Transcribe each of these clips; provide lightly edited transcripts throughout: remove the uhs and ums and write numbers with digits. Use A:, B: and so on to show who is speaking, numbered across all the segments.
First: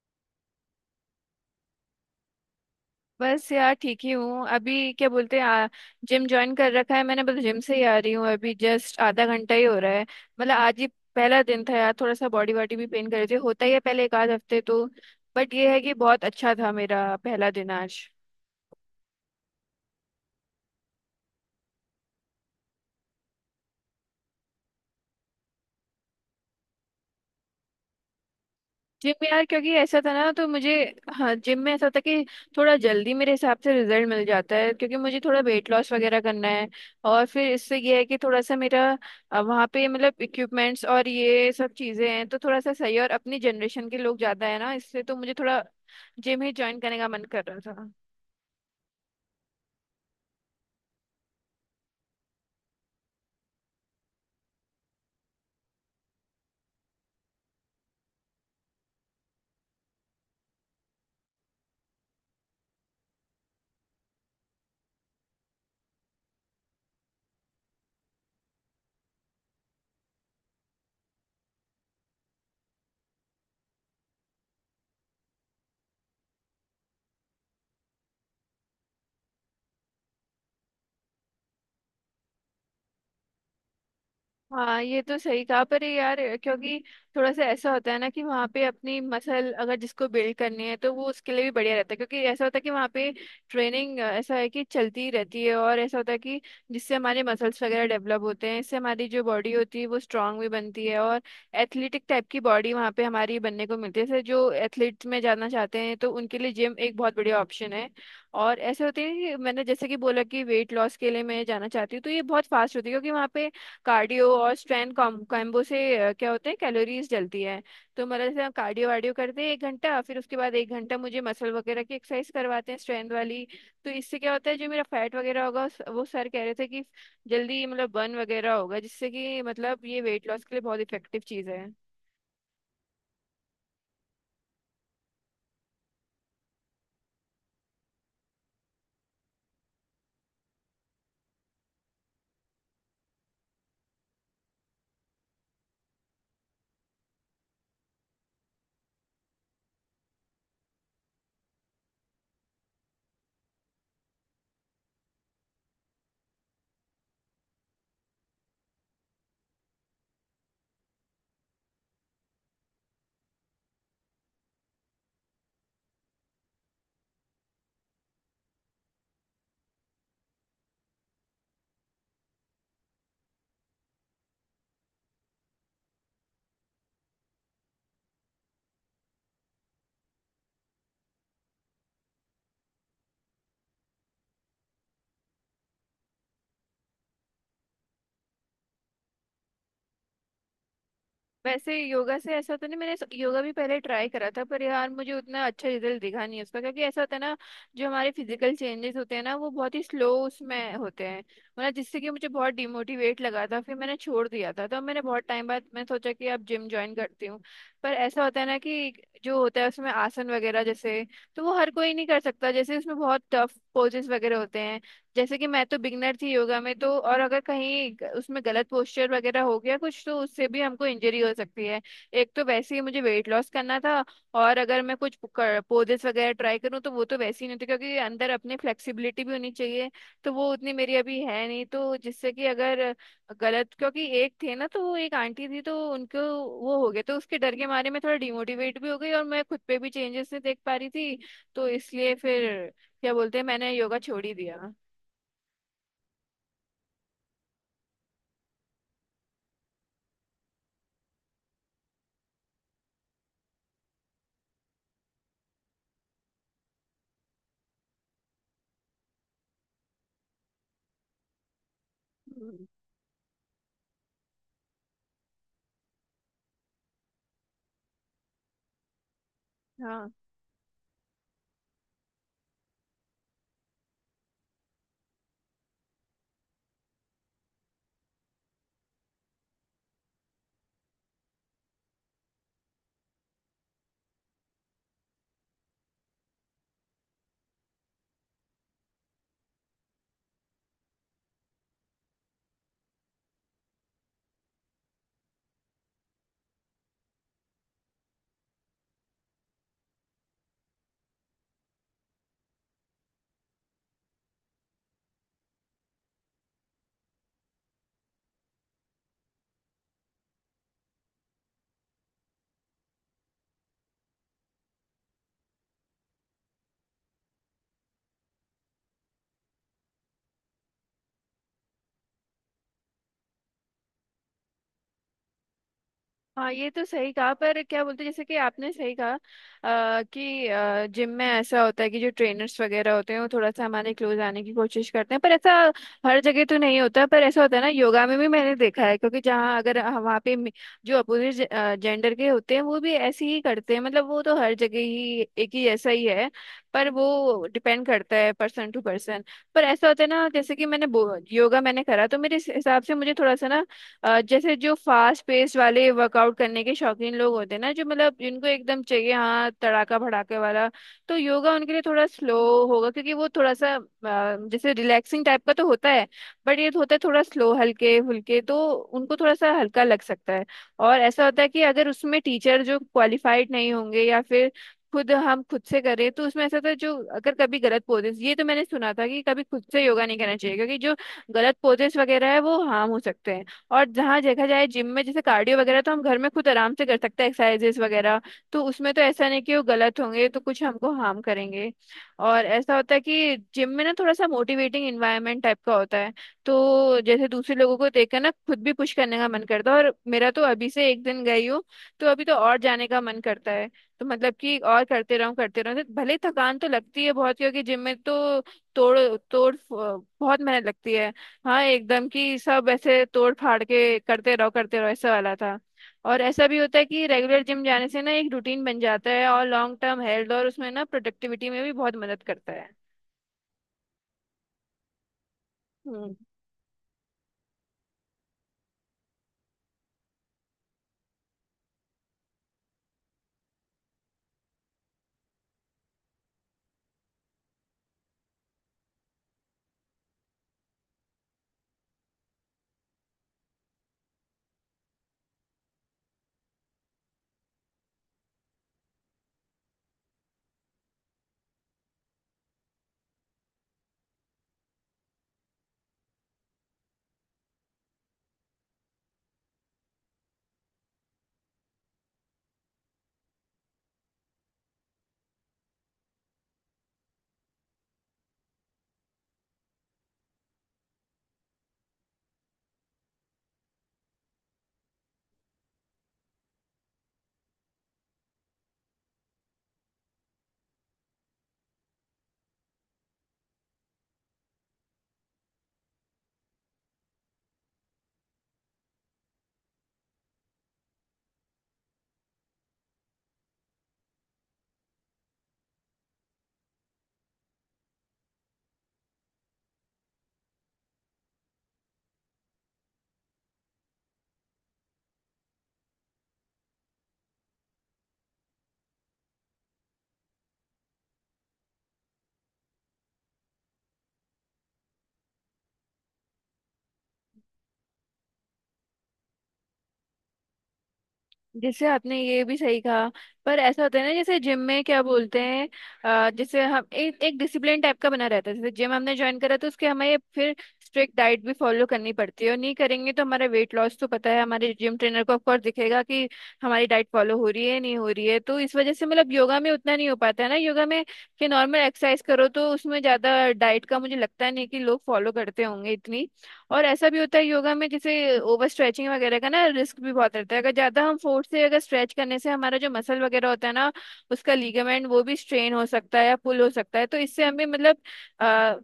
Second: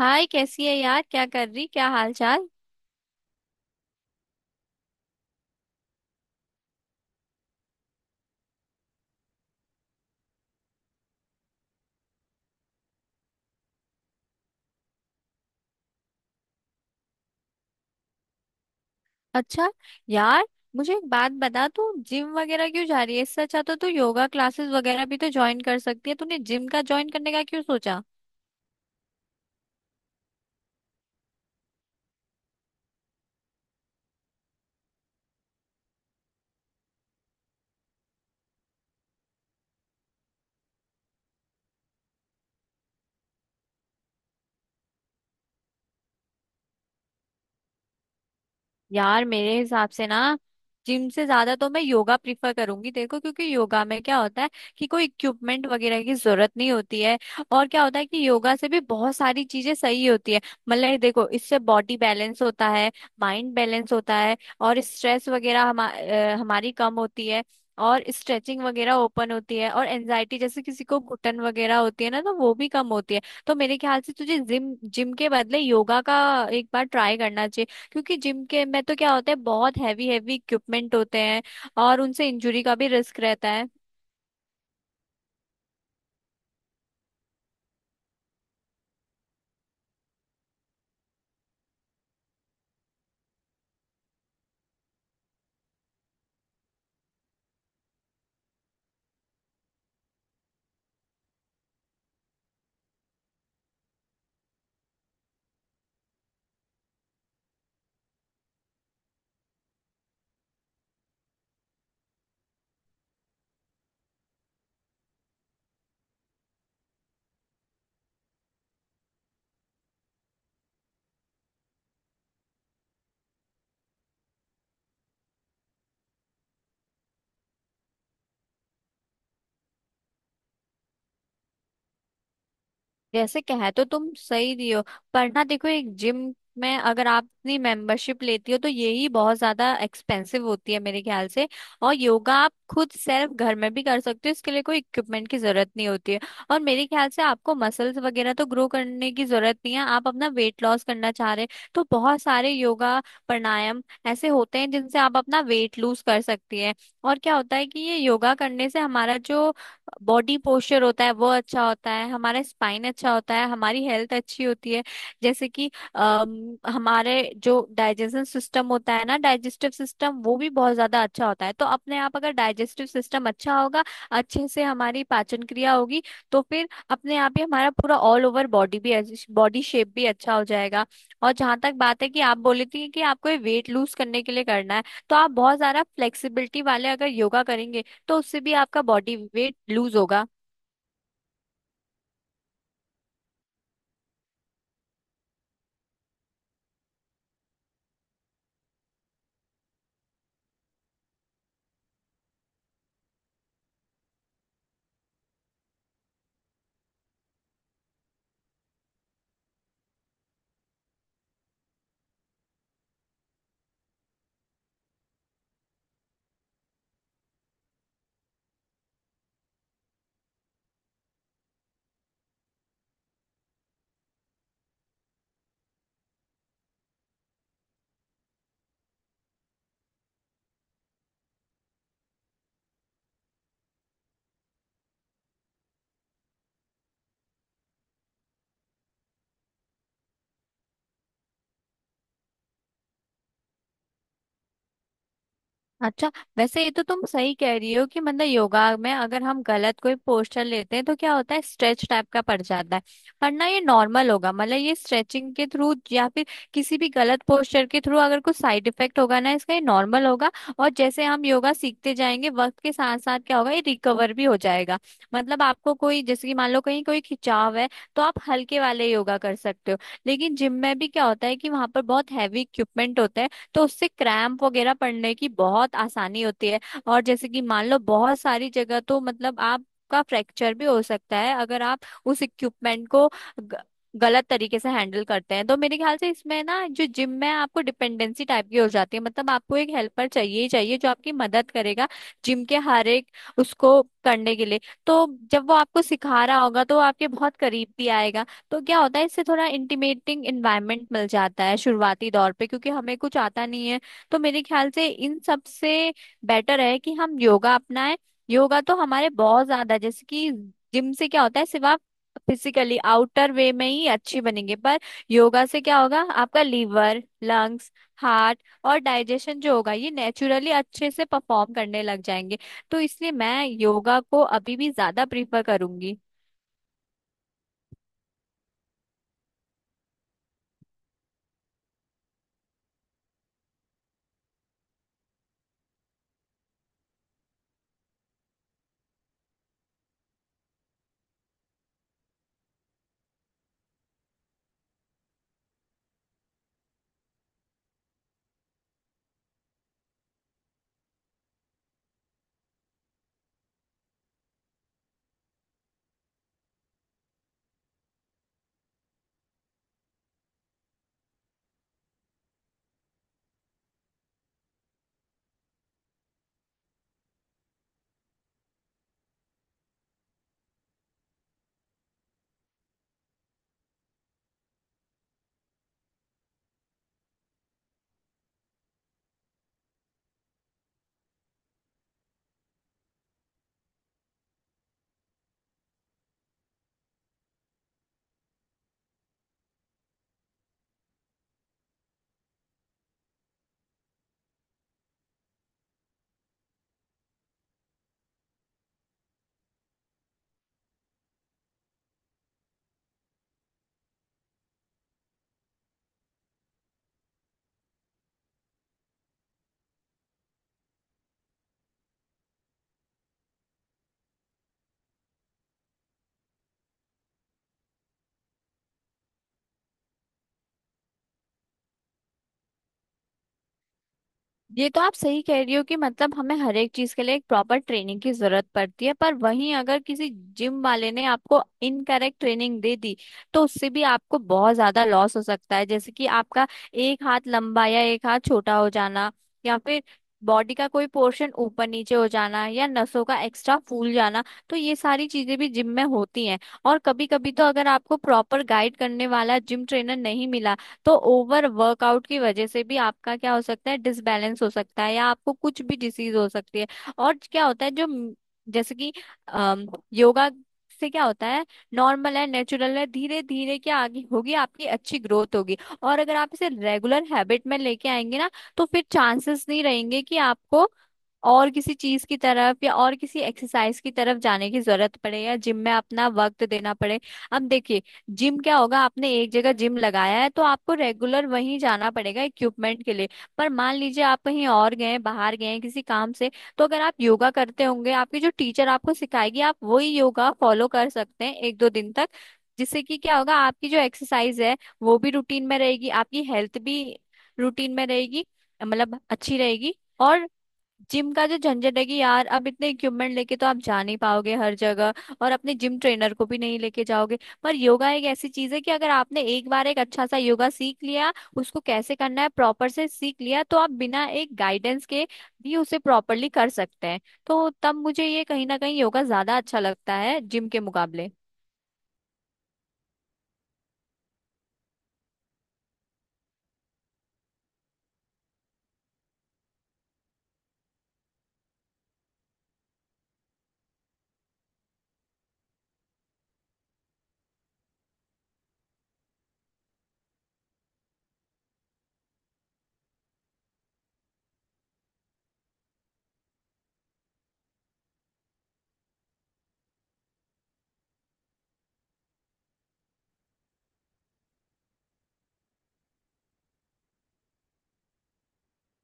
A: हाय, कैसी है यार, क्या कर रही, क्या हाल चाल।
B: बस यार ठीक ही हूँ। अभी क्या बोलते हैं, जिम ज्वाइन कर रखा है मैंने। बस जिम से ही आ रही हूँ अभी। जस्ट आधा घंटा ही हो रहा है, मतलब आज ही पहला दिन था यार। थोड़ा सा बॉडी वॉडी भी पेन कर रही थी, होता ही है पहले एक आध हफ्ते तो। बट ये है कि बहुत अच्छा था मेरा पहला दिन आज।
A: अच्छा यार, मुझे एक बात बता तू जिम वगैरह क्यों जा रही है। इससे अच्छा तो तू योगा क्लासेस वगैरह भी तो ज्वाइन कर सकती है। तूने जिम का ज्वाइन करने का क्यों सोचा।
B: जिम में यार क्योंकि ऐसा था ना तो मुझे, हाँ, जिम में ऐसा था कि थोड़ा जल्दी मेरे हिसाब से रिजल्ट मिल जाता है, क्योंकि मुझे थोड़ा वेट लॉस वगैरह करना है। और फिर इससे ये है कि थोड़ा सा मेरा, वहाँ पे मतलब इक्विपमेंट्स और ये सब चीज़ें हैं तो थोड़ा सा सही है। और अपनी जनरेशन के लोग ज़्यादा है ना, इससे तो मुझे थोड़ा जिम ही ज्वाइन करने का मन कर रहा था।
A: यार मेरे हिसाब से ना, जिम से ज्यादा तो मैं योगा प्रीफर करूंगी। देखो क्योंकि योगा में क्या होता है कि कोई इक्विपमेंट वगैरह की जरूरत नहीं होती है। और क्या होता है कि योगा से भी बहुत सारी चीजें सही होती है। मतलब ये देखो, इससे बॉडी बैलेंस होता है, माइंड बैलेंस होता है और स्ट्रेस वगैरह हमारी कम होती है। और स्ट्रेचिंग वगैरह ओपन होती है और एनजाइटी जैसे किसी को घुटन वगैरह होती है ना, तो वो भी कम होती है। तो मेरे ख्याल से तुझे जिम जिम के बदले योगा का एक बार ट्राई करना चाहिए। क्योंकि जिम के में तो क्या होता है, बहुत हैवी हैवी इक्विपमेंट होते हैं और उनसे इंजरी का भी रिस्क रहता है।
B: हाँ ये तो सही कहा, पर ये यार क्योंकि थोड़ा सा ऐसा होता है ना कि वहाँ पे अपनी मसल अगर जिसको बिल्ड करनी है तो वो उसके लिए भी बढ़िया रहता है। क्योंकि ऐसा होता है कि वहाँ पे ट्रेनिंग ऐसा है कि चलती ही रहती है, और ऐसा होता है कि जिससे हमारे मसल्स वगैरह डेवलप होते हैं, इससे हमारी जो बॉडी होती है वो स्ट्रांग भी बनती है और एथलेटिक टाइप की बॉडी वहाँ पे हमारी बनने को मिलती है। जैसे जो एथलीट्स में जाना चाहते हैं तो उनके लिए जिम एक बहुत बढ़िया ऑप्शन है। और ऐसे होते हैं कि मैंने जैसे कि बोला कि वेट लॉस के लिए मैं जाना चाहती हूँ तो ये बहुत फास्ट होती है, क्योंकि वहाँ पे कार्डियो और स्ट्रेंथ कॉम्बो से क्या होते हैं, कैलोरीज जलती है। तो मतलब जैसे हम कार्डियो वार्डियो करते हैं एक घंटा, फिर उसके बाद एक घंटा मुझे मसल वगैरह की एक्सरसाइज करवाते हैं स्ट्रेंथ वाली। तो इससे क्या होता है जो मेरा फैट वगैरह होगा वो सर कह रहे थे कि जल्दी मतलब बर्न वगैरह होगा, जिससे कि मतलब ये वेट लॉस के लिए बहुत इफेक्टिव चीज़ है।
A: जैसे कहे तो तुम सही रही हो, पर ना देखो, एक जिम में अगर आप अपनी मेंबरशिप लेती हो तो यही बहुत ज्यादा एक्सपेंसिव होती है मेरे ख्याल से। और योगा आप खुद सेल्फ घर में भी कर सकते हो, इसके लिए कोई इक्विपमेंट की जरूरत नहीं होती है। और मेरे ख्याल से आपको मसल्स वगैरह तो ग्रो करने की जरूरत नहीं है, आप अपना वेट लॉस करना चाह रहे हैं तो बहुत सारे योगा, प्राणायाम ऐसे होते हैं जिनसे आप अपना वेट लूज कर सकती है। और क्या होता है कि ये योगा करने से हमारा जो बॉडी पोस्चर होता है वो अच्छा होता है, हमारा स्पाइन अच्छा होता है, हमारी हेल्थ अच्छी होती है। जैसे कि हमारे जो डाइजेशन सिस्टम होता है ना, डाइजेस्टिव सिस्टम, वो भी बहुत ज्यादा अच्छा होता है। तो अपने आप अगर डाइजेस्टिव सिस्टम अच्छा होगा, अच्छे से हमारी पाचन क्रिया होगी, तो फिर अपने आप ही हमारा पूरा ऑल ओवर बॉडी भी, बॉडी शेप भी अच्छा हो जाएगा। और जहां तक बात है कि आप बोली थी कि आपको ये वेट लूज करने के लिए करना है, तो आप बहुत सारा फ्लेक्सिबिलिटी वाले अगर योगा करेंगे तो उससे भी आपका बॉडी वेट लूज होगा।
B: वैसे योगा से ऐसा तो नहीं, मैंने योगा भी पहले ट्राई करा था पर यार मुझे उतना अच्छा रिजल्ट दिखा नहीं उसका, क्योंकि ऐसा होता है ना, जो हमारे फिजिकल चेंजेस होते हैं ना वो बहुत ही स्लो उसमें होते हैं। मतलब जिससे कि मुझे बहुत डिमोटिवेट लगा था, फिर मैंने छोड़ दिया था। तो मैंने बहुत टाइम बाद मैं सोचा कि अब जिम ज्वाइन करती हूँ। पर ऐसा होता है ना कि जो होता है उसमें आसन वगैरह जैसे, तो वो हर कोई नहीं कर सकता, जैसे उसमें बहुत टफ पोजेस वगैरह होते हैं। जैसे कि मैं तो बिगनर थी योगा में, तो और अगर कहीं उसमें गलत पोस्चर वगैरह हो गया कुछ तो उससे भी हमको इंजरी हो सकती है। एक तो वैसे ही मुझे वेट लॉस करना था, और अगर मैं कुछ पोजेस वगैरह ट्राई करूँ तो वो तो वैसे ही नहीं होती, क्योंकि अंदर अपनी फ्लेक्सिबिलिटी भी होनी चाहिए, तो वो उतनी मेरी अभी है नहीं। तो जिससे कि अगर गलत, क्योंकि एक थे ना, तो वो एक आंटी थी तो उनको वो हो गया, तो उसके डर के मारे मैं थोड़ा डिमोटिवेट भी हो गई और मैं खुद पे भी चेंजेस नहीं देख पा रही थी। तो इसलिए फिर क्या बोलते हैं, मैंने योगा छोड़ ही दिया।
A: अच्छा, वैसे ये तो तुम सही कह रही हो कि मतलब योगा में अगर हम गलत कोई पोस्चर लेते हैं तो क्या होता है, स्ट्रेच टाइप का पड़ जाता है। पर ना ये नॉर्मल होगा, मतलब ये स्ट्रेचिंग के थ्रू या फिर किसी भी गलत पोस्चर के थ्रू अगर कुछ साइड इफेक्ट होगा ना इसका, ये नॉर्मल होगा। और जैसे हम योगा सीखते जाएंगे वक्त
B: हम्म,
A: के साथ साथ, क्या होगा, ये रिकवर भी हो जाएगा। मतलब आपको कोई, जैसे कि मान लो कहीं कोई खिंचाव है, तो आप हल्के वाले योगा कर सकते हो।
B: हाँ
A: लेकिन जिम में भी क्या होता है कि वहां पर बहुत हैवी इक्विपमेंट होता है, तो उससे क्रैम्प वगैरह पड़ने की बहुत आसानी होती है। और जैसे कि मान लो बहुत सारी जगह तो मतलब आपका फ्रैक्चर भी हो सकता है अगर आप उस इक्विपमेंट को ग- गलत तरीके से हैंडल करते हैं। तो मेरे ख्याल से इसमें ना, जो जिम में आपको डिपेंडेंसी टाइप की हो जाती है, मतलब आपको एक हेल्पर चाहिए ही चाहिए जो आपकी मदद करेगा जिम के हर एक उसको करने के लिए। तो जब वो आपको सिखा रहा होगा तो वो आपके बहुत करीब भी आएगा। तो क्या होता है, इससे थोड़ा इंटीमेटिंग इन्वायरमेंट मिल जाता है शुरुआती दौर पे, क्योंकि हमें कुछ आता नहीं है। तो मेरे ख्याल से इन सब से बेटर है कि हम योगा अपनाएं। योगा तो हमारे बहुत ज्यादा, जैसे कि जिम से क्या होता है सिर्फ आप फिजिकली आउटर वे में ही अच्छी बनेंगे, पर योगा से क्या होगा, आपका लीवर, लंग्स, हार्ट और डाइजेशन जो होगा ये नेचुरली अच्छे से परफॉर्म करने लग जाएंगे। तो इसलिए मैं योगा को अभी भी ज्यादा प्रीफर करूंगी।
B: हाँ, ये तो सही कहा। पर क्या बोलते हैं, जैसे कि आपने सही कहा कि जिम में ऐसा होता है कि जो ट्रेनर्स वगैरह होते हैं वो थोड़ा सा हमारे क्लोज आने की कोशिश करते हैं, पर ऐसा हर जगह तो नहीं होता। पर ऐसा होता है ना, योगा में भी मैंने देखा है, क्योंकि जहाँ अगर वहाँ पे जो अपोजिट जेंडर के होते हैं वो भी ऐसे ही करते हैं। मतलब वो तो हर जगह ही एक ही ऐसा ही है, पर वो डिपेंड करता है पर्सन टू पर्सन। पर ऐसा होता है ना, जैसे कि मैंने योगा मैंने करा, तो मेरे हिसाब से मुझे थोड़ा सा ना जैसे जो फास्ट पेस वाले वर्कआउट करने के शौकीन लोग होते हैं ना, जो मतलब जिनको एकदम चाहिए हाँ, तड़ाका भड़ाके वाला, तो योगा उनके लिए थोड़ा स्लो होगा, क्योंकि वो थोड़ा सा जैसे रिलैक्सिंग टाइप का तो होता है, बट ये होता है थोड़ा स्लो हल्के फुल्के, तो उनको थोड़ा सा हल्का लग सकता है। और ऐसा होता है कि अगर उसमें टीचर जो क्वालिफाइड नहीं होंगे, या फिर खुद हम खुद से करें, तो उसमें ऐसा होता है जो अगर कभी गलत पोजेस, ये तो मैंने सुना था कि कभी खुद से योगा नहीं करना चाहिए, क्योंकि जो गलत पोजेस वगैरह है वो हार्म हो सकते हैं। और जहाँ देखा जाए जिम में, जैसे कार्डियो वगैरह तो हम घर में खुद आराम से कर सकते हैं एक्सरसाइजेस वगैरह। तो उसमें तो ऐसा नहीं कि वो गलत होंगे तो कुछ हमको हार्म करेंगे। और ऐसा होता है कि जिम में ना थोड़ा सा मोटिवेटिंग इन्वायरमेंट टाइप का होता है, तो जैसे दूसरे लोगों को देखकर ना खुद भी पुश करने का मन करता है। और मेरा तो अभी से एक दिन गई हूँ, तो अभी तो और जाने का मन करता है। तो मतलब कि और करते रहूं करते रहूं, भले ही थकान तो लगती है बहुत, क्योंकि जिम में तो तोड़ तोड़ बहुत मेहनत लगती है। हाँ एकदम, कि सब ऐसे तोड़ फाड़ के करते रहो करते रहो, ऐसा वाला था। और ऐसा भी होता है कि रेगुलर जिम जाने से ना एक रूटीन बन जाता है, और लॉन्ग टर्म हेल्थ और उसमें ना प्रोडक्टिविटी में भी बहुत मदद करता है।
A: ये तो आप सही कह रही हो कि
B: हम्म।
A: मतलब हमें हर एक चीज के लिए एक प्रॉपर ट्रेनिंग की जरूरत पड़ती है, पर वहीं अगर किसी जिम वाले ने आपको इनकरेक्ट ट्रेनिंग दे दी तो उससे भी आपको बहुत ज्यादा लॉस हो सकता है। जैसे कि आपका एक हाथ लंबा या एक हाथ छोटा हो जाना, या फिर बॉडी का कोई पोर्शन ऊपर नीचे हो जाना, या नसों का एक्स्ट्रा फूल जाना, तो ये सारी चीजें भी जिम में होती हैं। और कभी कभी तो अगर आपको प्रॉपर गाइड करने वाला जिम ट्रेनर नहीं मिला तो ओवर वर्कआउट की वजह से भी आपका क्या हो सकता है, डिसबैलेंस हो सकता है या आपको कुछ भी डिसीज हो सकती है। और क्या होता है जो जैसे कि अम, योगा से क्या होता है, नॉर्मल है, नेचुरल है, धीरे धीरे क्या आगे होगी, आपकी अच्छी ग्रोथ होगी। और अगर आप इसे रेगुलर हैबिट में लेके आएंगे ना, तो फिर चांसेस नहीं रहेंगे कि आपको और किसी चीज की तरफ या और किसी एक्सरसाइज की तरफ जाने की जरूरत पड़े या जिम में अपना वक्त देना पड़े। अब देखिए, जिम क्या होगा, आपने एक जगह जिम लगाया है तो आपको रेगुलर वहीं जाना पड़ेगा इक्विपमेंट के लिए। पर मान लीजिए आप कहीं और गए, बाहर गए किसी काम से, तो अगर आप योगा करते होंगे आपकी जो टीचर आपको सिखाएगी आप वही योगा फॉलो कर सकते हैं एक दो दिन तक। जिससे कि क्या होगा, आपकी जो एक्सरसाइज है वो भी रूटीन में रहेगी, आपकी हेल्थ भी रूटीन में रहेगी, मतलब अच्छी रहेगी। और जिम का जो झंझट है कि यार, अब इतने इक्विपमेंट लेके तो आप जा नहीं पाओगे हर जगह, और अपने जिम ट्रेनर को भी नहीं लेके जाओगे। पर योगा एक ऐसी चीज है कि अगर आपने एक बार एक अच्छा सा योगा सीख लिया, उसको कैसे करना है प्रॉपर से सीख लिया, तो आप बिना एक गाइडेंस के भी उसे प्रॉपरली कर सकते हैं। तो तब मुझे ये कहीं ना कहीं योगा ज्यादा अच्छा लगता है जिम के मुकाबले।
B: जैसे आपने ये भी सही कहा, पर ऐसा होता है ना जैसे जिम में क्या बोलते हैं, जैसे हम एक एक डिसिप्लिन टाइप का बना रहता है। जैसे जिम हमने ज्वाइन करा तो उसके हमें फिर स्ट्रिक्ट डाइट भी फॉलो करनी पड़ती है, और नहीं करेंगे तो हमारा वेट लॉस तो पता है हमारे जिम ट्रेनर को ऑफकोर्स दिखेगा कि हमारी डाइट फॉलो हो रही है नहीं हो रही है। तो इस वजह से मतलब योगा में उतना नहीं हो पाता है ना, योगा में कि नॉर्मल एक्सरसाइज करो तो उसमें ज्यादा डाइट का मुझे लगता नहीं कि लोग फॉलो करते होंगे इतनी। और ऐसा भी होता है योगा में जैसे ओवर स्ट्रेचिंग वगैरह का ना रिस्क भी बहुत रहता है, अगर ज्यादा हम फोर्स से अगर स्ट्रेच करने से हमारा जो मसल वगैरह होता है ना, उसका लीगामेंट वो भी स्ट्रेन हो सकता है या पुल हो सकता है, तो इससे हमें मतलब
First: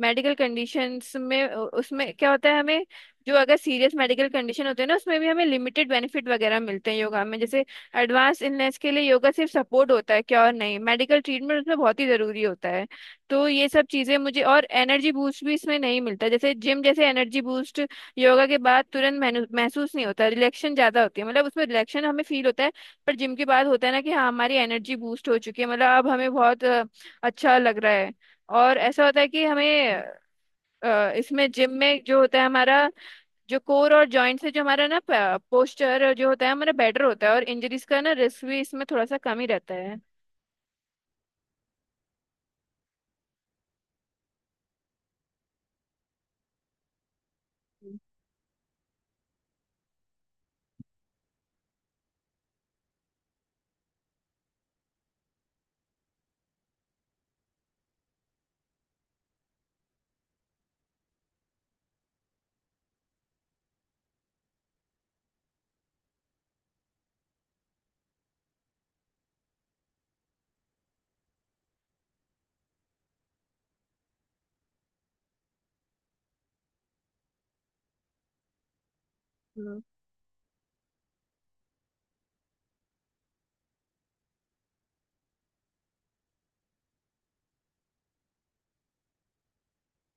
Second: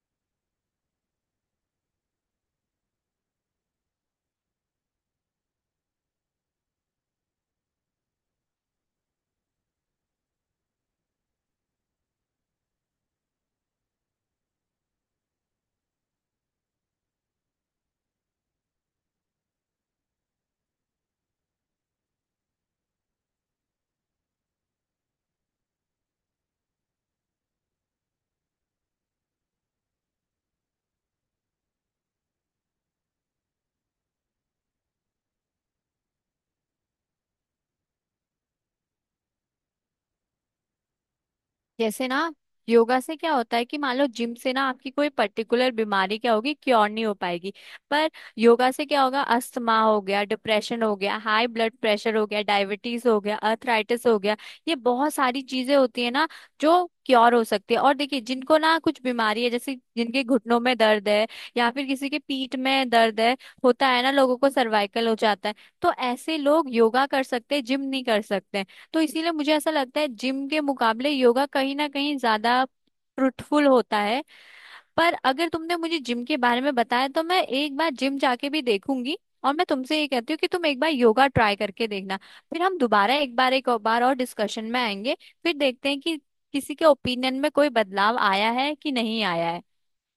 B: मेडिकल कंडीशंस में उसमें क्या होता है हमें, जो अगर सीरियस मेडिकल कंडीशन होते हैं ना, उसमें भी हमें लिमिटेड बेनिफिट वगैरह मिलते हैं योगा में। जैसे एडवांस इलनेस के लिए योगा सिर्फ सपोर्ट होता है क्या, और नहीं, मेडिकल ट्रीटमेंट उसमें बहुत ही जरूरी होता है। तो ये सब चीजें मुझे, और एनर्जी बूस्ट भी इसमें नहीं मिलता जैसे जिम जैसे एनर्जी बूस्ट। योगा के बाद तुरंत महसूस नहीं होता, रिलैक्शन ज्यादा होती है, मतलब उसमें रिलैक्शन हमें फील होता है। पर जिम के बाद होता है ना कि हाँ हमारी एनर्जी बूस्ट हो चुकी है, मतलब अब हमें बहुत अच्छा लग रहा है। और ऐसा होता है कि हमें इसमें जिम में जो होता है हमारा जो कोर और जॉइंट से जो हमारा ना पोस्चर जो होता है हमारा बेटर होता है, और इंजरीज का ना रिस्क भी इसमें थोड़ा सा कम ही रहता
A: जैसे ना, योगा से क्या होता है कि मान लो जिम से ना आपकी कोई पर्टिकुलर बीमारी क्या होगी, क्योर नहीं हो पाएगी, पर योगा से क्या होगा, अस्थमा हो गया, डिप्रेशन हो गया, हाई ब्लड प्रेशर हो गया, डायबिटीज हो गया, अर्थराइटिस हो गया, ये बहुत सारी चीजें होती है ना जो क्योर हो सकती है। और देखिए, जिनको ना कुछ बीमारी है, जैसे जिनके घुटनों में दर्द है या फिर किसी के पीठ में दर्द है, होता है ना लोगों को सर्वाइकल हो जाता है, तो ऐसे लोग योगा कर सकते हैं, जिम नहीं कर सकते। तो इसीलिए मुझे ऐसा लगता है जिम के मुकाबले योगा कहीं ना कहीं ज्यादा फ्रूटफुल होता है। पर अगर तुमने मुझे जिम के बारे में बताया, तो मैं एक बार जिम जाके भी देखूंगी, और मैं
B: है।
A: तुमसे ये कहती हूँ कि तुम एक बार योगा ट्राई करके देखना। फिर हम दोबारा एक बार, एक और बार और डिस्कशन में आएंगे, फिर देखते हैं कि किसी के ओपिनियन में कोई बदलाव आया है कि नहीं आया है।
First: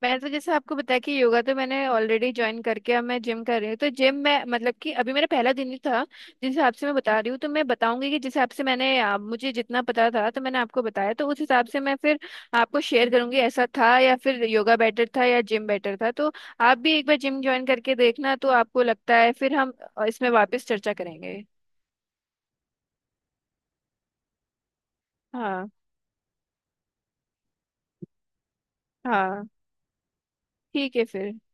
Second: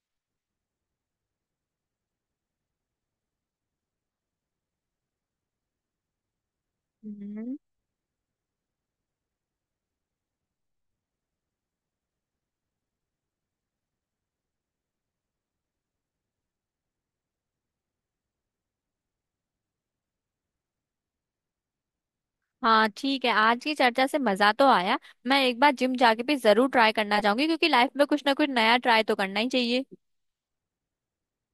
B: मैं तो जैसे आपको बताया कि योगा तो मैंने ऑलरेडी ज्वाइन करके अब मैं जिम कर रही हूँ। तो जिम में मतलब कि अभी मेरा पहला दिन ही था, जिस हिसाब से मैं बता रही हूँ तो
A: हम्म।
B: मैं बताऊंगी कि जिस हिसाब से मैंने मुझे जितना पता था, तो मैंने आपको बताया, तो उस हिसाब से मैं फिर आपको शेयर करूंगी, ऐसा था या फिर योगा बेटर था या जिम बेटर था। तो आप भी एक बार जिम ज्वाइन करके देखना, तो आपको लगता है, फिर हम इसमें वापस चर्चा करेंगे।
A: हाँ ठीक है, आज की चर्चा से मजा तो आया। मैं एक
B: हाँ
A: बार जिम जाके भी जरूर ट्राई करना चाहूंगी, क्योंकि लाइफ में कुछ ना कुछ नया ट्राई तो करना
B: हाँ,
A: ही चाहिए।
B: ठीक है फिर।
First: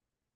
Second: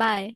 A: बाय।